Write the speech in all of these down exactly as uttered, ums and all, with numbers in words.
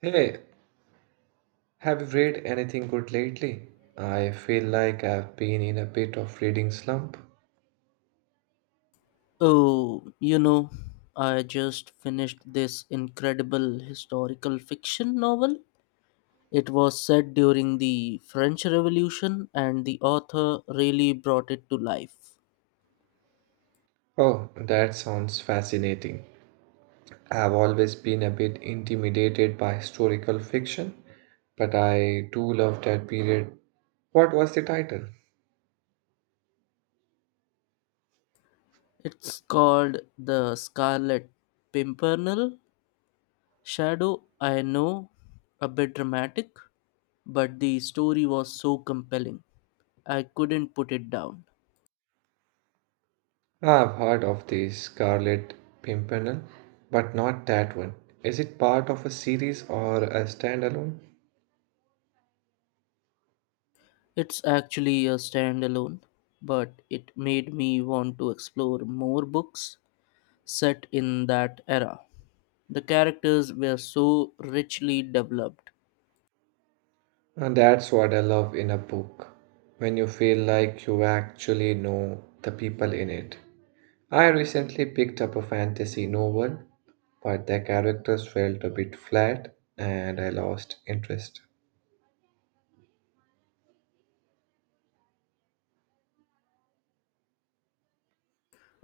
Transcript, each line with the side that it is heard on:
right: Hey, have you read anything good lately? I feel like I've been in a bit of reading slump.
left: Oh, you know, I just finished this incredible historical fiction novel. It was set during the French Revolution, and the author really brought it to life.
right: Oh, that sounds fascinating. I've always been a bit intimidated by historical fiction, but I do love that period. What was the title?
left: It's called The Scarlet Pimpernel Shadow. I know, a bit dramatic, but the story was so compelling. I couldn't put it down.
right: I've heard of the Scarlet Pimpernel, but not that one. Is it part of a series or a standalone?
left: It's actually a standalone, but it made me want to explore more books set in that era. The characters were so richly developed.
right: And that's what I love in a book, when you feel like you actually know the people in it. I recently picked up a fantasy novel, but the characters felt a bit flat and I lost interest.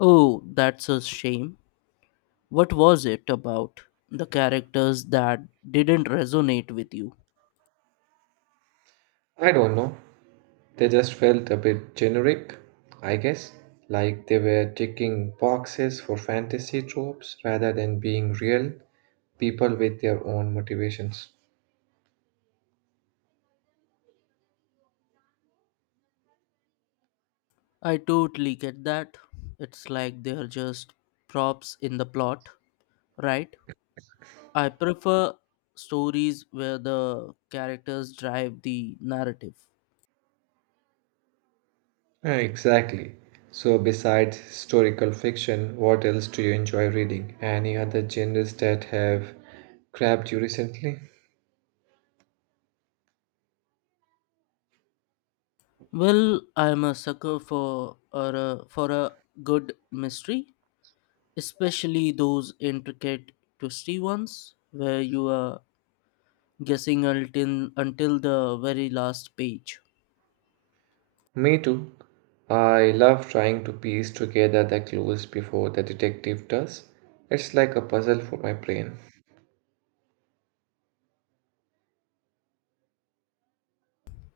left: Oh, that's a shame. What was it about the characters that didn't resonate with you?
right: I don't know, they just felt a bit generic, I guess, like they were ticking boxes for fantasy tropes rather than being real people with their own motivations.
left: I totally get that. It's like they're just props in the plot, right? I prefer stories where the characters drive the narrative.
right: Uh, Exactly. So, besides historical fiction, what else do you enjoy reading? Any other genres that have grabbed you recently?
left: Well, I'm a sucker for a, for a good mystery. Especially those intricate twisty ones where you are guessing until, until the very last page.
right: Me too. I love trying to piece together the clues before the detective does. It's like a puzzle for my brain.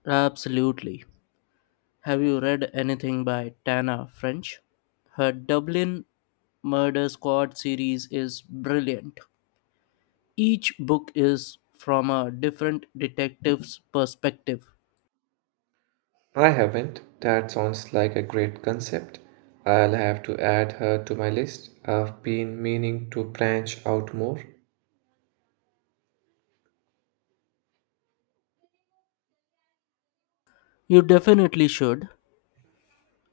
left: Absolutely. Have you read anything by Tana French? Her Dublin Murder Squad series is brilliant. Each book is from a different detective's perspective.
right: I haven't. That sounds like a great concept. I'll have to add her to my list. I've been meaning to branch out more.
left: You definitely should.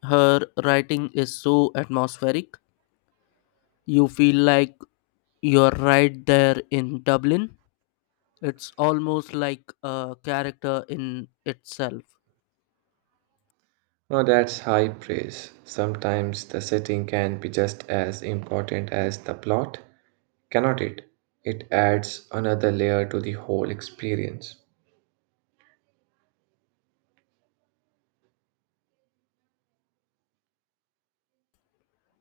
left: Her writing is so atmospheric. You feel like you're right there in Dublin. It's almost like a character in itself.
right: Oh, that's high praise. Sometimes the setting can be just as important as the plot, cannot it? It adds another layer to the whole experience.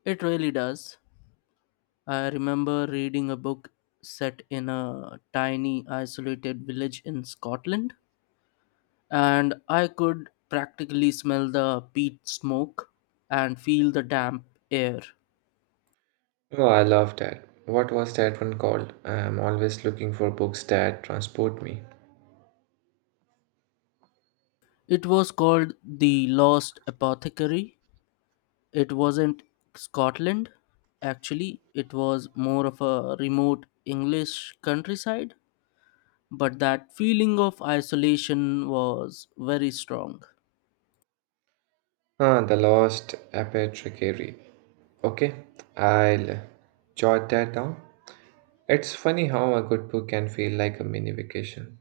left: It really does. I remember reading a book set in a tiny, isolated village in Scotland, and I could practically smell the peat smoke and feel the damp air.
right: Oh, I love that. What was that one called? I'm always looking for books that transport me.
left: It was called The Lost Apothecary. It wasn't Scotland, actually, it was more of a remote English countryside, but that feeling of isolation was very strong.
right: Ah, The Lost Apothecary. Okay, I'll jot that down. It's funny how a good book can feel like a mini vacation.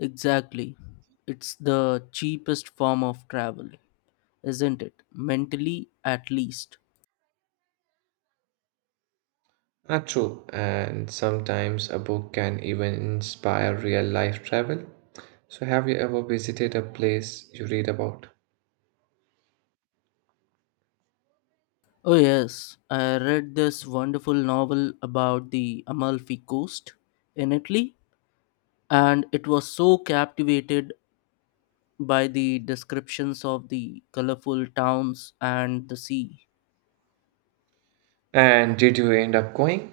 left: Exactly. It's the cheapest form of travel, isn't it? Mentally, at least.
right: Ah, true, and sometimes a book can even inspire real life travel. So, have you ever visited a place you read about?
left: Oh, yes, I read this wonderful novel about the Amalfi Coast in Italy, and it was so captivated by the descriptions of the colorful towns and the sea.
right: And did you end up going?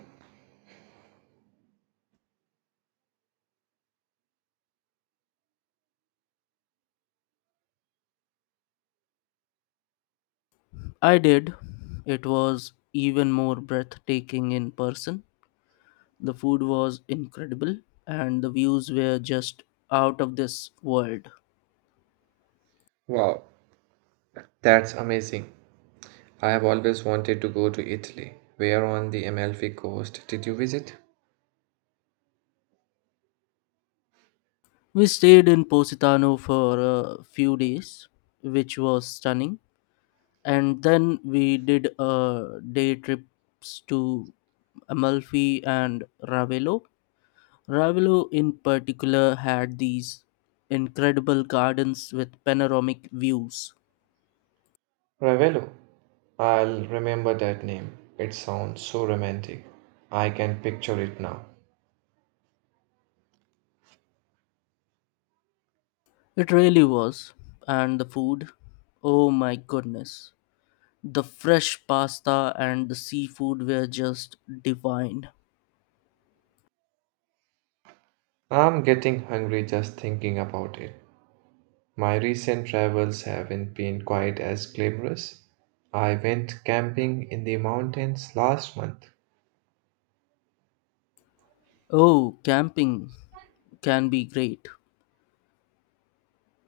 left: I did. It was even more breathtaking in person. The food was incredible, and the views were just out of this world.
right: Wow, that's amazing. I have always wanted to go to Italy. Where on the Amalfi Coast did you visit?
left: We stayed in Positano for a few days, which was stunning, and then we did a day trips to Amalfi and Ravello. Ravello, in particular, had these incredible gardens with panoramic views.
right: Ravello. I'll remember that name. It sounds so romantic. I can picture it now.
left: It really was, and the food, oh my goodness. The fresh pasta and the seafood were just divine.
right: I'm getting hungry just thinking about it. My recent travels haven't been quite as glamorous. I went camping in the mountains last month.
left: Oh, camping can be great.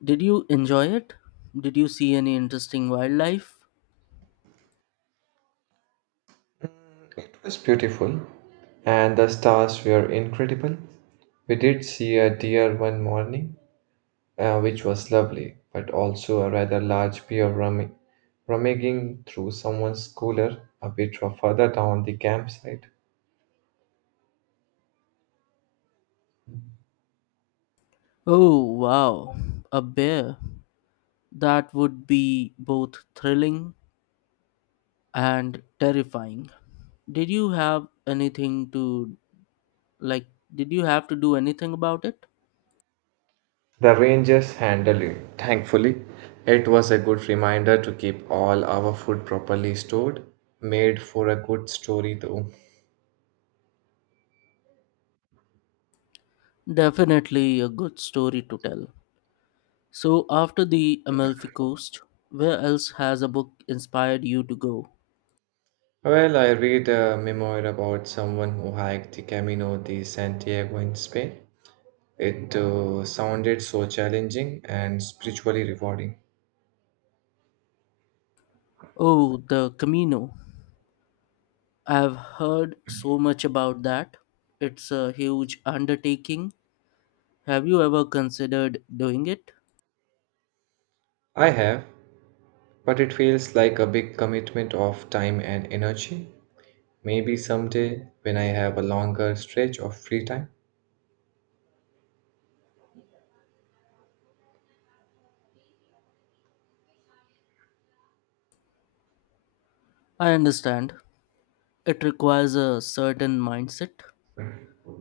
left: Did you enjoy it? Did you see any interesting wildlife?
right: It was beautiful, and the stars were incredible. We did see a deer one morning, uh, which was lovely, but also a rather large bear rummi- rummaging through someone's cooler a bit further down the campsite.
left: Oh, wow, a bear. That would be both thrilling and terrifying. Did you have anything to, like, did you have to do anything about it?
right: The Rangers handled it. Thankfully, it was a good reminder to keep all our food properly stored. Made for a good story, though.
left: Definitely a good story to tell. So, after the Amalfi Coast, where else has a book inspired you to go?
right: Well, I read a memoir about someone who hiked the Camino de Santiago in Spain. It uh, sounded so challenging and spiritually rewarding.
left: Oh, the Camino. I've heard so much about that. It's a huge undertaking. Have you ever considered doing it?
right: I have, but it feels like a big commitment of time and energy. Maybe someday, when I have a longer stretch of free time.
left: I understand. It requires a certain mindset,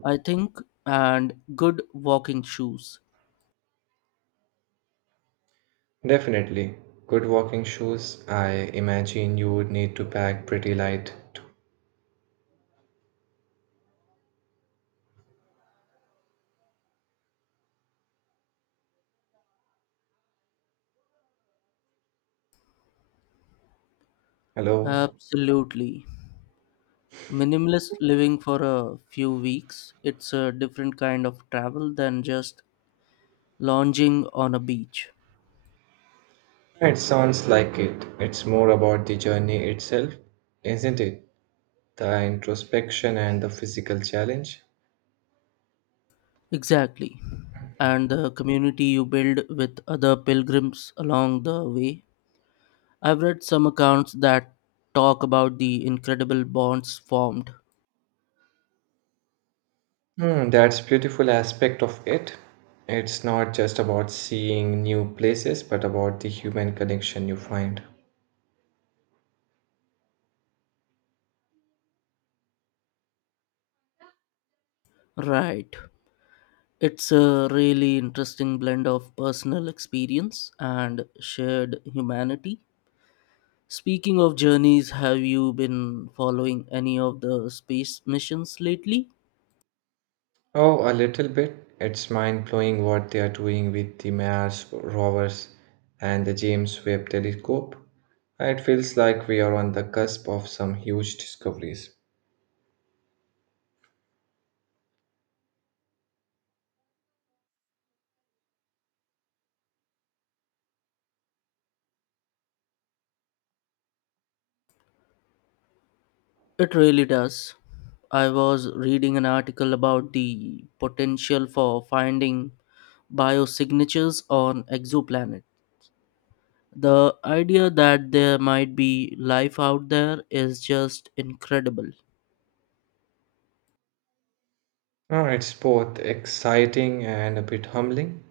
left: I think, and good walking shoes.
right: Definitely. Good walking shoes. I imagine you would need to pack pretty light too. Hello?
left: Absolutely. Minimalist living for a few weeks. It's a different kind of travel than just lounging on a beach.
right: It sounds like it. It's more about the journey itself, isn't it? The introspection and the physical challenge.
left: Exactly. And the community you build with other pilgrims along the way. I've read some accounts that talk about the incredible bonds formed.
right: Hmm, that's beautiful aspect of it. It's not just about seeing new places, but about the human connection you find.
left: Right. It's a really interesting blend of personal experience and shared humanity. Speaking of journeys, have you been following any of the space missions lately?
right: Oh, a little bit. It's mind blowing what they are doing with the Mars rovers and the James Webb telescope. It feels like we are on the cusp of some huge discoveries.
left: It really does. I was reading an article about the potential for finding biosignatures on exoplanet. The idea that there might be life out there is just incredible.
right: Oh, it's both exciting and a bit humbling,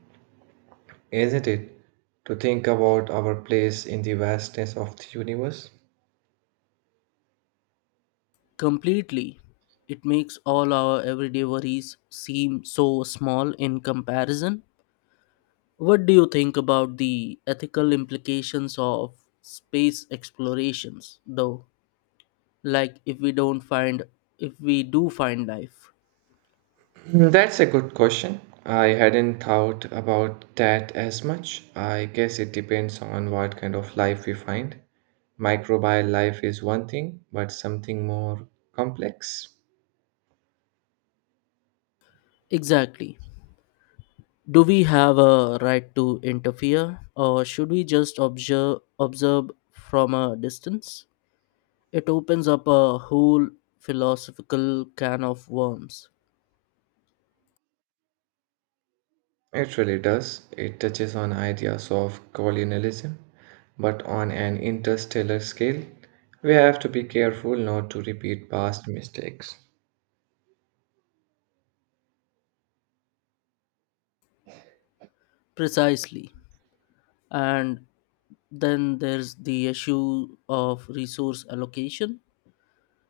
right: isn't it? To think about our place in the vastness of the universe.
left: Completely. It makes all our everyday worries seem so small in comparison. What do you think about the ethical implications of space explorations, though? Like, if we don't find if we do find life,
right: Mm, That's a good question. I hadn't thought about that as much. I guess it depends on what kind of life we find. Microbial life is one thing, but something more complex.
left: exactly. Do we have a right to interfere, or should we just observe observe from a distance? It opens up a whole philosophical can of worms.
right: It really does. It touches on ideas of colonialism, but on an interstellar scale. We have to be careful not to repeat past mistakes.
left: Precisely. And then there's the issue of resource allocation.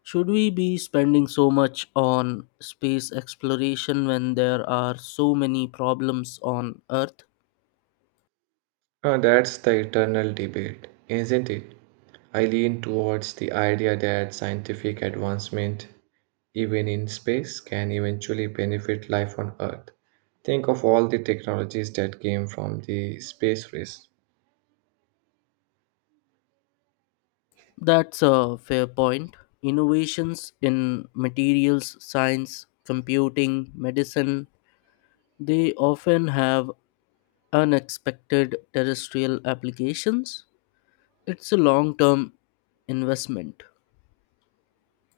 left: Should we be spending so much on space exploration when there are so many problems on earth?
right: Uh, that's the eternal debate, isn't it? I lean towards the idea that scientific advancement, even in space, can eventually benefit life on Earth. Think of all the technologies that came from the space race.
left: That's a fair point. Innovations in materials science, computing, medicine, they often have unexpected terrestrial applications. It's a long term investment.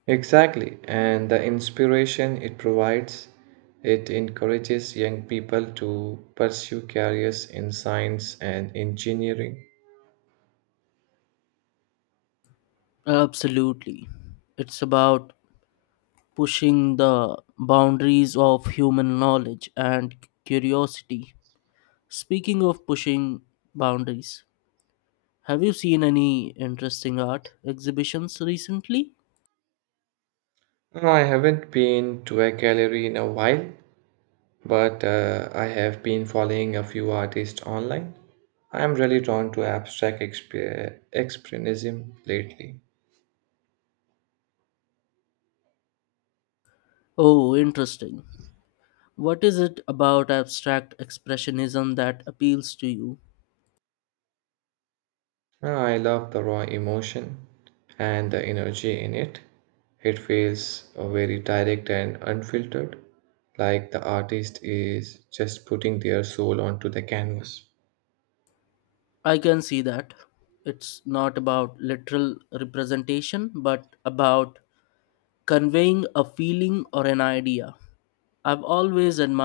right: Exactly, and the inspiration it provides, it encourages young people to pursue careers in science and engineering.
left: Absolutely. It's about pushing the boundaries of human knowledge and curiosity. Speaking of pushing boundaries, have you seen any interesting art exhibitions recently?
right: No, I haven't been to a gallery in a while, but uh, I have been following a few artists online. I am really drawn to abstract expe- expressionism lately.
left: Oh, interesting. What is it about abstract expressionism that appeals to you?
right: Uh, I love the raw emotion and the energy in it. It feels uh, very direct and unfiltered, like the artist is just putting their soul onto the canvas.
left: I can see that. It's not about literal representation, but about conveying a feeling or an idea. I've always admired.